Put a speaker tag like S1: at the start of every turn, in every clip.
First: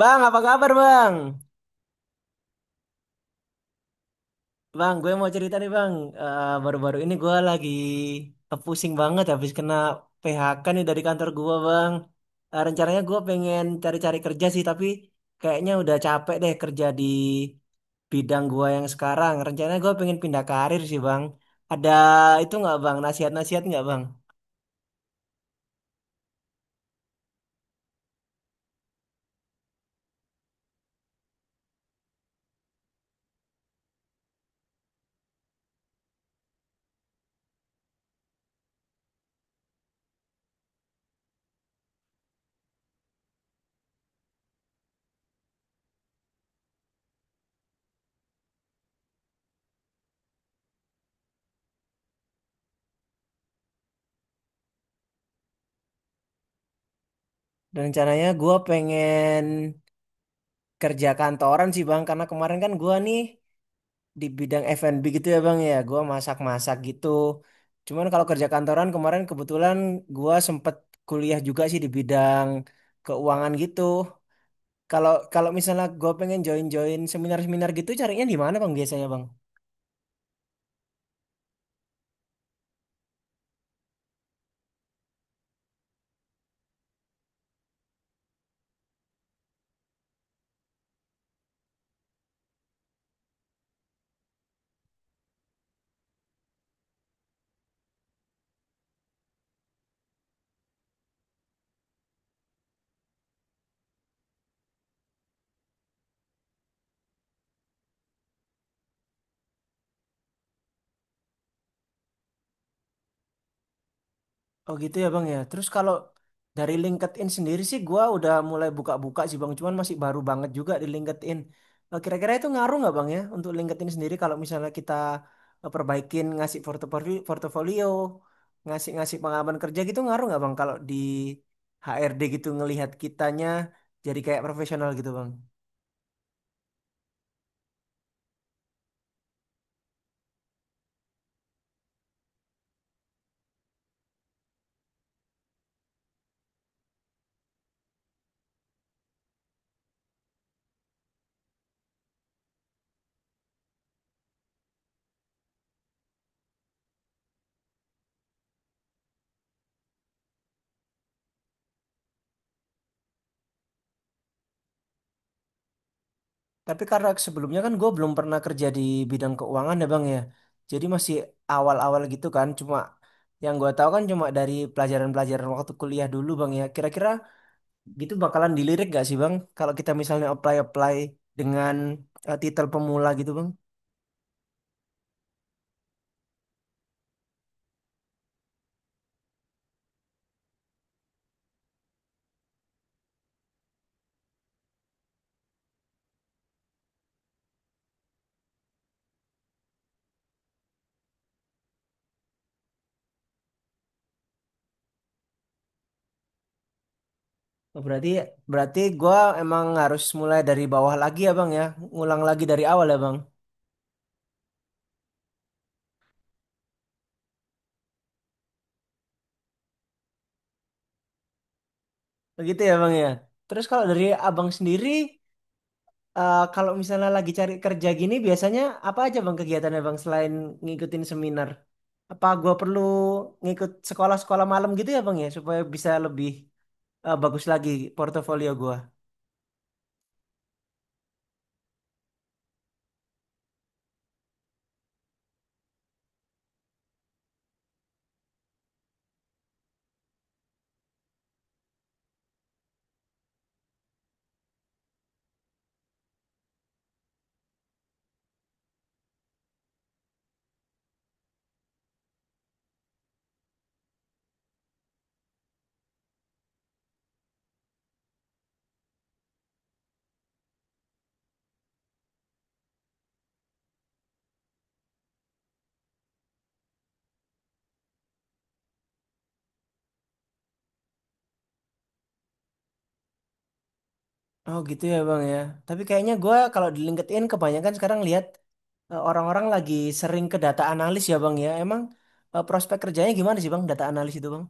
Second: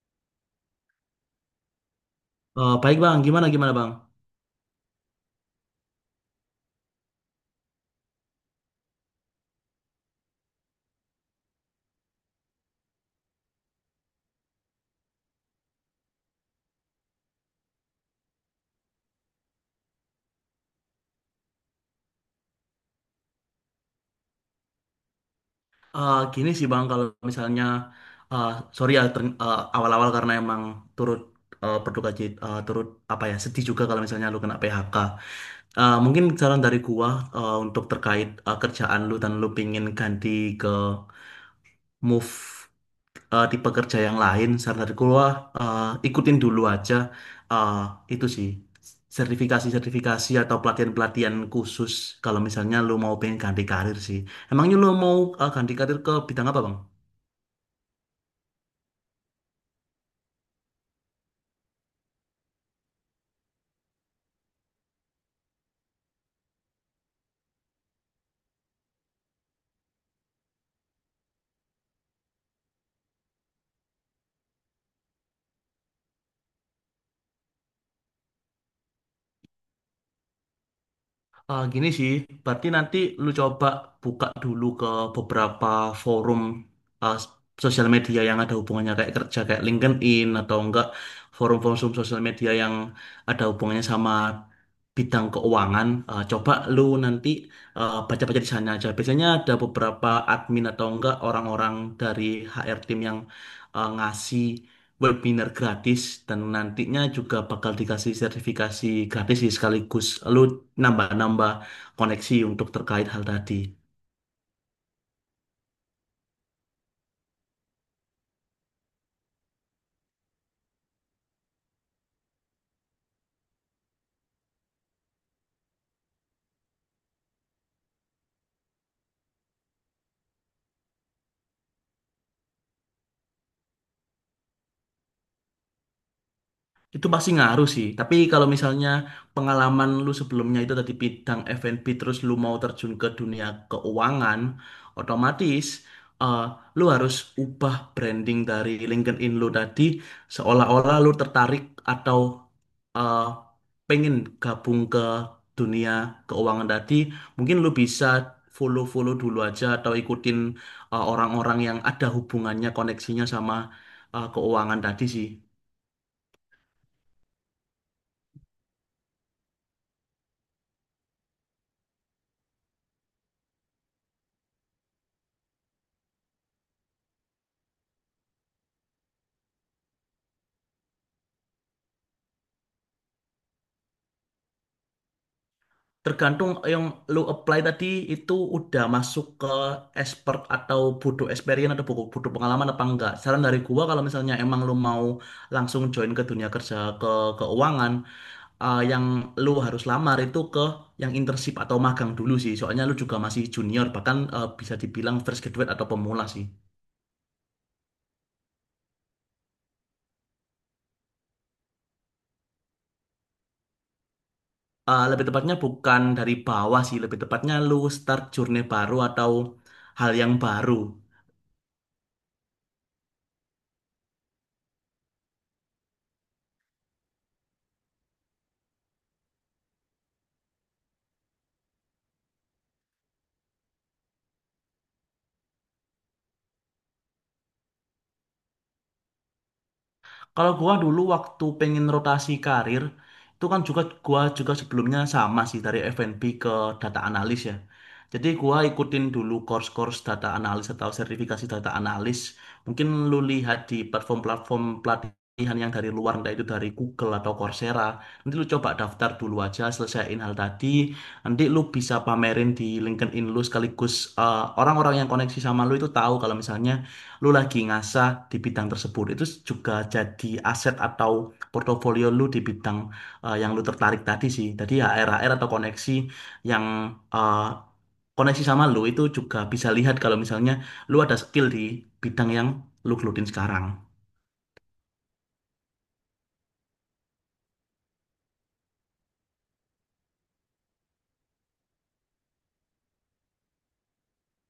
S1: Bang, apa kabar bang?
S2: Baik bang, gimana gimana bang?
S1: Bang, gue mau cerita nih bang. Baru-baru ini gue lagi pusing banget habis kena PHK nih dari kantor gue bang. Rencananya gue pengen cari-cari kerja sih, tapi kayaknya udah capek deh kerja di bidang gue yang sekarang. Rencananya gue pengen pindah karir sih bang. Ada itu nggak bang? Nasihat-nasihat nggak bang?
S2: Gini sih bang, kalau misalnya, eh, sorry ya awal-awal karena emang turut berduka cita, turut apa ya sedih juga kalau misalnya lu kena PHK. Mungkin saran dari gua untuk terkait kerjaan lu dan lu pingin ganti ke move tipe kerja yang lain, saran dari gua eh, ikutin dulu aja, eh, itu sih sertifikasi-sertifikasi atau pelatihan-pelatihan khusus kalau misalnya lu mau pengen ganti karir sih. Emangnya lu mau ganti karir ke bidang apa bang?
S1: Dan rencananya gue pengen kerja kantoran sih bang, karena kemarin kan gue nih di bidang F&B gitu ya Bang ya. Gua masak-masak gitu. Cuman kalau kerja kantoran kemarin kebetulan gua sempet kuliah juga sih di bidang keuangan gitu. Kalau kalau misalnya gua pengen join-join seminar-seminar gitu carinya di mana Bang biasanya Bang?
S2: Gini sih, berarti nanti lu coba buka dulu ke beberapa forum, eh, sosial media yang ada hubungannya kayak kerja kayak LinkedIn atau enggak forum-forum sosial media yang ada hubungannya sama bidang keuangan, coba lu nanti baca-baca di sana aja. Biasanya ada beberapa admin atau enggak orang-orang dari HR team yang ngasih webinar gratis dan nantinya juga bakal dikasih sertifikasi gratis sih, sekaligus lu nambah-nambah koneksi untuk terkait hal tadi.
S1: Oh gitu ya Bang ya. Terus kalau dari LinkedIn sendiri sih gua udah mulai buka-buka sih Bang, cuman masih baru banget juga di LinkedIn. Kira-kira itu ngaruh nggak Bang ya untuk LinkedIn sendiri kalau misalnya kita perbaikin ngasih portofolio, portofolio, ngasih-ngasih pengalaman kerja gitu ngaruh nggak Bang kalau di HRD gitu ngelihat kitanya jadi kayak profesional gitu Bang?
S2: Itu pasti ngaruh sih. Tapi kalau misalnya pengalaman lu sebelumnya itu tadi bidang F&B terus lu mau terjun ke dunia keuangan, otomatis eh, lu harus ubah branding dari LinkedIn lu tadi seolah-olah lu tertarik atau eh, pengen gabung ke dunia keuangan tadi. Mungkin lu bisa follow-follow dulu aja atau ikutin orang-orang yang ada hubungannya koneksinya sama keuangan tadi sih.
S1: Tapi karena sebelumnya kan gue belum pernah kerja di bidang keuangan ya bang ya. Jadi masih awal-awal gitu kan. Cuma yang gue tahu kan cuma dari pelajaran-pelajaran waktu kuliah dulu bang ya. Kira-kira gitu bakalan dilirik gak sih bang? Kalau kita misalnya apply-apply dengan titel pemula gitu bang.
S2: Tergantung yang lu apply tadi itu udah masuk ke expert atau butuh experience atau butuh pengalaman apa enggak. Saran dari gua kalau misalnya emang lu mau langsung join ke dunia kerja ke keuangan, yang lu harus lamar itu ke yang internship atau magang dulu sih. Soalnya lu juga masih junior, bahkan bisa dibilang fresh graduate atau pemula sih.
S1: Oh, Berarti berarti gue emang harus mulai dari bawah lagi ya bang ya. Ngulang lagi dari awal ya bang.
S2: Lebih tepatnya bukan dari bawah sih, lebih tepatnya lu start journey baru atau hal yang baru.
S1: Begitu ya bang ya. Terus kalau dari abang sendiri. Kalau misalnya lagi cari kerja gini, biasanya apa aja bang kegiatannya bang selain ngikutin seminar? Apa gua perlu ngikut sekolah-sekolah malam gitu ya bang ya supaya bisa lebih bagus lagi portofolio gua?
S2: Kalau gua dulu waktu pengen rotasi karir, itu kan juga gua juga sebelumnya sama sih, dari F&B ke data analis ya. Jadi gua ikutin dulu course-course data analis atau sertifikasi data analis. Mungkin lu lihat di platform-platform pelatihan yang dari luar, entah itu dari Google atau Coursera. Nanti lu coba daftar dulu aja, selesaiin hal tadi. Nanti lu bisa pamerin di LinkedIn lu, sekaligus orang-orang yang koneksi sama lu itu tahu kalau misalnya lu lagi ngasah di bidang tersebut. Itu juga jadi aset atau portofolio lu di bidang yang lu tertarik tadi sih. Tadi hr r atau koneksi yang eh, koneksi sama lu itu juga bisa lihat kalau misalnya lu ada skill di bidang yang lu gelutin sekarang.
S1: Oh gitu ya bang ya. Tapi kayaknya gua kalau di LinkedIn kebanyakan sekarang lihat orang-orang lagi sering ke data analis ya bang ya. Emang prospek kerjanya gimana sih bang data analis itu bang?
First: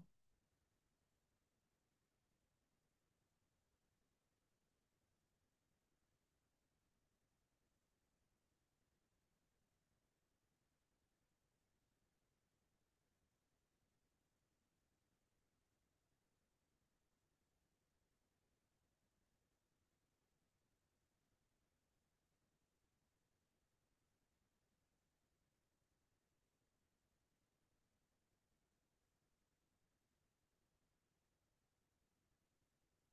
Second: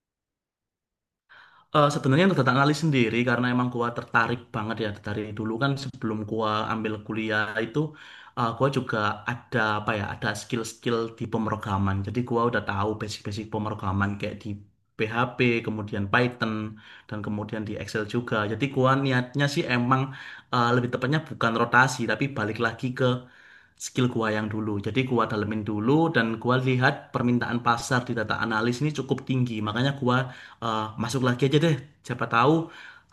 S2: Sebenarnya untuk data analis sendiri, karena emang gua tertarik banget ya dari dulu, kan sebelum gua ambil kuliah itu gua juga ada apa ya ada skill-skill di pemrograman, jadi gua udah tahu basic-basic pemrograman kayak di PHP, kemudian Python, dan kemudian di Excel juga. Jadi gua niatnya sih emang lebih tepatnya bukan rotasi tapi balik lagi ke skill gua yang dulu. Jadi gua dalemin dulu dan gua lihat permintaan pasar di data analis ini cukup tinggi. Makanya gua masuk lagi aja deh. Siapa tahu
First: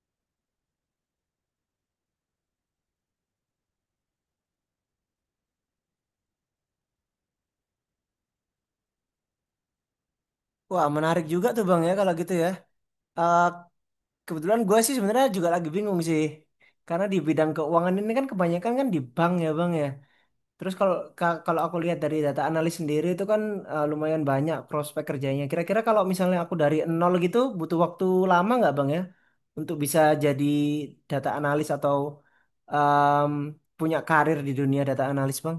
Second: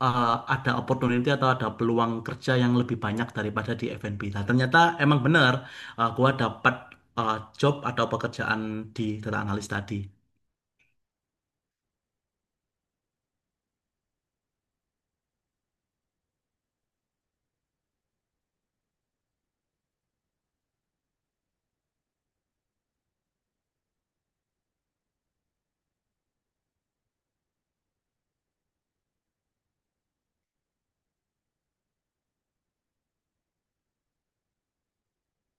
S2: ada opportunity atau ada peluang kerja yang lebih banyak daripada di F&B. Nah, ternyata emang benar, gua dapat job atau pekerjaan di data analis tadi.
S1: Wah menarik juga tuh bang ya kalau gitu ya. Eh, Kebetulan gue sih sebenarnya juga lagi bingung sih. Karena di bidang keuangan ini kan kebanyakan kan di bank ya bang ya. Terus kalau aku lihat dari data analis sendiri itu kan lumayan banyak prospek kerjanya. Kira-kira kalau misalnya aku dari nol gitu butuh waktu lama nggak bang ya untuk bisa jadi data analis atau em, punya karir di dunia data analis bang?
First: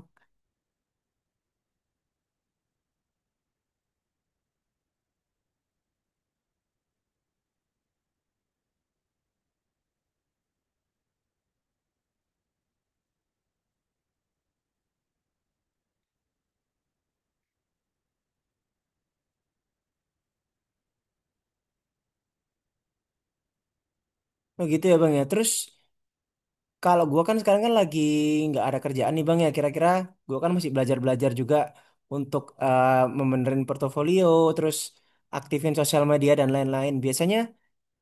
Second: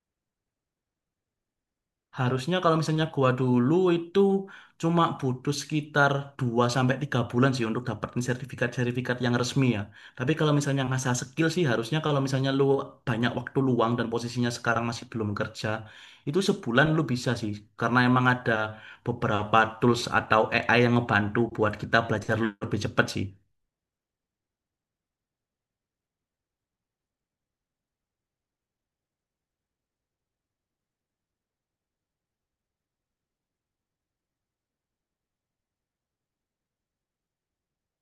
S2: Harusnya kalau misalnya gua dulu itu cuma butuh sekitar 2 sampai 3 bulan sih untuk dapetin sertifikat-sertifikat yang resmi ya. Tapi kalau misalnya ngasah skill sih, harusnya kalau misalnya lu banyak waktu luang dan posisinya sekarang masih belum kerja, itu sebulan lu bisa sih karena emang ada beberapa tools atau AI yang ngebantu buat kita belajar lebih cepat sih.
S1: Oh gitu ya bang ya. Terus kalau gua kan sekarang kan lagi nggak ada kerjaan nih Bang ya. Kira-kira gua kan masih belajar-belajar juga untuk membenerin portofolio, terus aktifin sosial media dan lain-lain. Biasanya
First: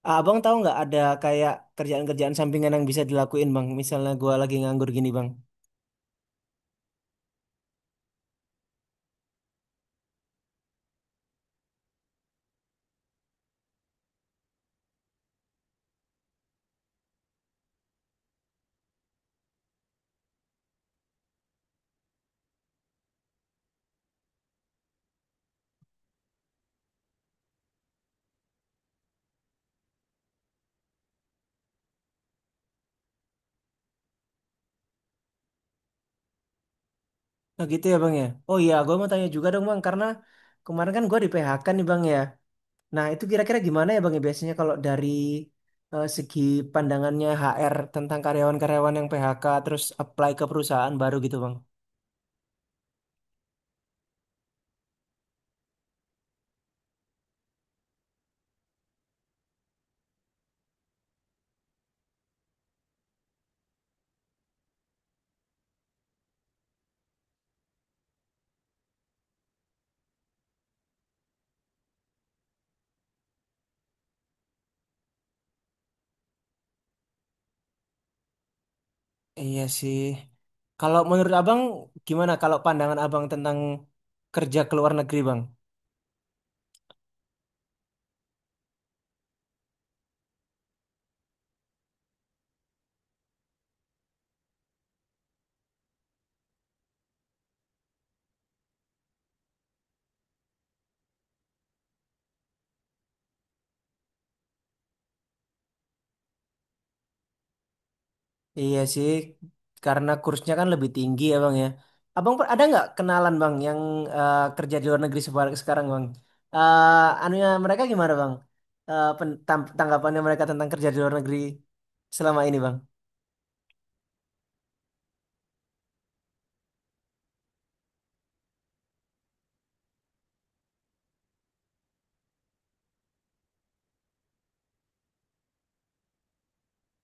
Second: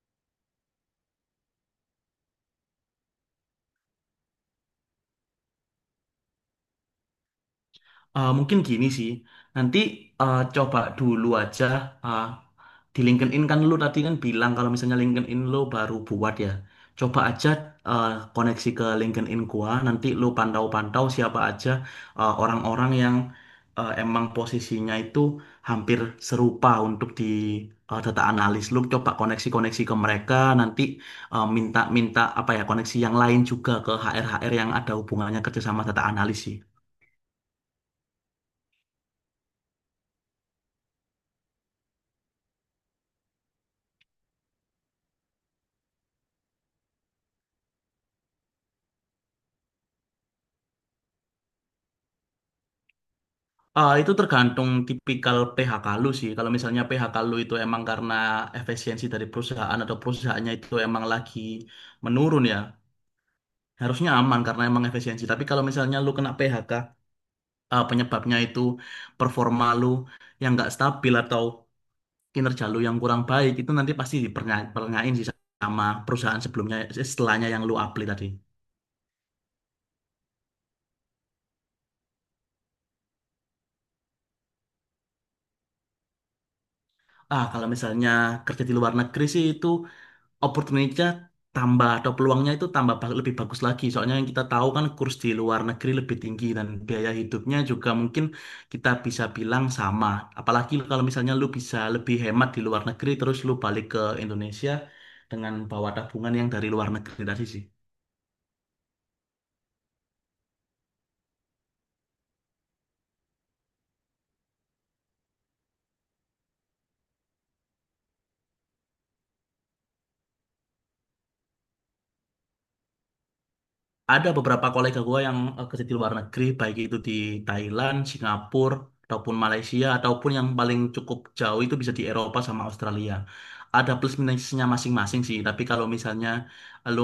S1: Abang tahu nggak ada kayak kerjaan-kerjaan sampingan yang bisa dilakuin Bang? Misalnya gua lagi nganggur gini Bang.
S2: Mungkin gini sih, nanti coba dulu aja, eh, di LinkedIn kan lu tadi kan bilang kalau misalnya LinkedIn lu baru buat ya, coba aja eh, koneksi ke LinkedIn gua, nanti lu pantau-pantau siapa aja orang-orang yang emang posisinya itu hampir serupa untuk di data analis, lu coba koneksi-koneksi ke mereka, nanti minta-minta apa ya koneksi yang lain juga ke HR-HR yang ada hubungannya kerja sama data analis sih.
S1: Nah gitu ya Bang ya. Oh iya, gua mau tanya juga dong Bang karena kemarin kan gua di PHK nih Bang ya. Nah, itu kira-kira gimana ya Bang ya biasanya kalau dari segi pandangannya HR tentang karyawan-karyawan yang PHK terus apply ke perusahaan baru gitu Bang?
S2: Ah, itu tergantung tipikal PHK lu sih. Kalau misalnya PHK lu itu emang karena efisiensi dari perusahaan atau perusahaannya itu emang lagi menurun ya, harusnya aman karena emang efisiensi. Tapi kalau misalnya lu kena PHK, ah, penyebabnya itu performa lu yang nggak stabil atau kinerja lu yang kurang baik, itu nanti pasti dipernyain sih sama perusahaan sebelumnya, setelahnya yang lu apply tadi.
S1: Iya sih. Kalau menurut Abang gimana kalau pandangan Abang tentang kerja ke luar negeri Bang?
S2: Ah, kalau misalnya kerja di luar negeri sih itu opportunity-nya tambah atau peluangnya itu tambah lebih bagus lagi. Soalnya yang kita tahu kan kurs di luar negeri lebih tinggi dan biaya hidupnya juga mungkin kita bisa bilang sama. Apalagi kalau misalnya lu bisa lebih hemat di luar negeri terus lu balik ke Indonesia dengan bawa tabungan yang dari luar negeri tadi sih.
S1: Iya sih, karena kursnya kan lebih tinggi ya Bang ya. Ada nggak kenalan Bang yang kerja di luar negeri sekarang Bang? Eh anunya mereka gimana Bang? Tanggapannya mereka tentang kerja di luar negeri selama ini Bang?
S2: Ada beberapa kolega gue yang kerja di luar negeri, baik itu di Thailand, Singapura, ataupun Malaysia, ataupun yang paling cukup jauh itu bisa di Eropa sama Australia. Ada plus minusnya masing-masing sih, tapi kalau misalnya lu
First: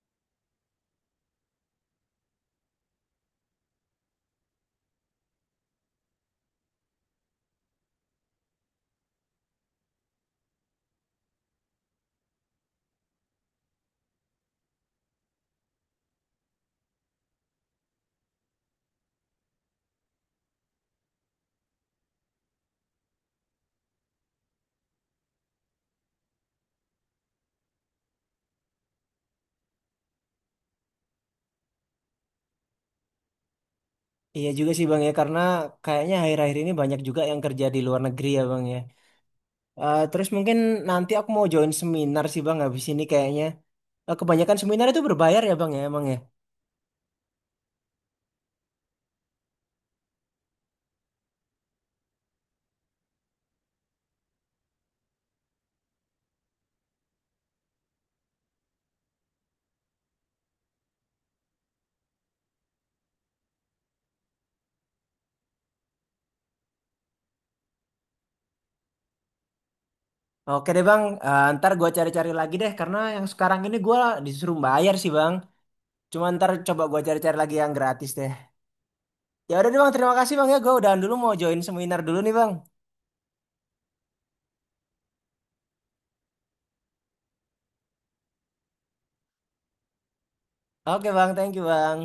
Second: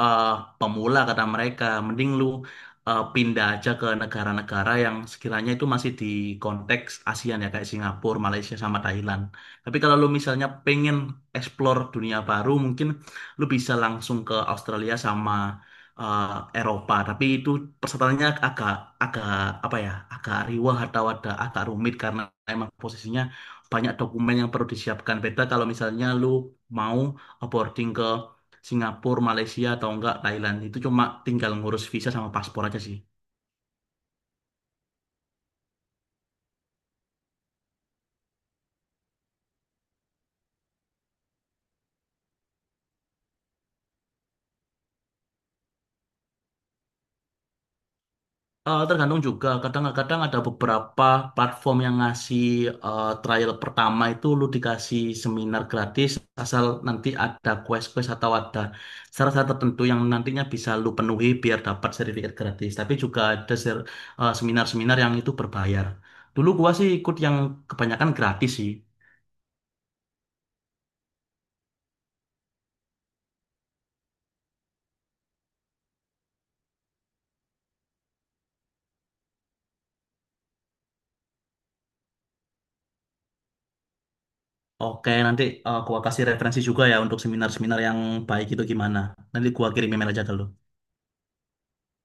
S2: eh, pemula, kata mereka, mending lu pindah aja ke negara-negara yang sekiranya itu masih di konteks ASEAN ya, kayak Singapura, Malaysia, sama Thailand. Tapi kalau lu misalnya pengen explore dunia baru, mungkin lu bisa langsung ke Australia sama eh, Eropa, tapi itu persyaratannya agak agak apa ya, agak riwah atau ada agak rumit karena emang posisinya banyak dokumen yang perlu disiapkan. Beda kalau misalnya lu mau boarding ke Singapura, Malaysia atau enggak Thailand, itu cuma tinggal ngurus visa sama paspor aja sih.
S1: Iya juga sih Bang ya, karena kayaknya akhir-akhir ini banyak juga yang kerja di luar negeri ya Bang ya. Terus mungkin nanti aku mau join seminar sih Bang habis ini kayaknya. Kebanyakan seminar itu berbayar ya Bang ya emang ya.
S2: Tergantung juga, kadang-kadang ada beberapa platform yang ngasih trial pertama itu lu dikasih seminar gratis asal nanti ada quest-quest atau ada syarat-syarat tertentu yang nantinya bisa lu penuhi biar dapat sertifikat gratis. Tapi juga ada seminar-seminar yang itu berbayar. Dulu gua sih ikut yang kebanyakan gratis sih.
S1: Oke deh Bang. Ntar gue cari-cari lagi deh karena yang sekarang ini gue disuruh bayar sih Bang. Cuma ntar coba gue cari-cari lagi yang gratis deh. Ya udah deh Bang, terima kasih Bang ya. Gue udahan dulu mau join seminar dulu nih Bang.
S2: Oke, nanti gua kasih referensi juga ya untuk seminar-seminar yang baik itu gimana. Nanti gua kirim email aja ke lu.
S1: Oke Bang, thank you Bang.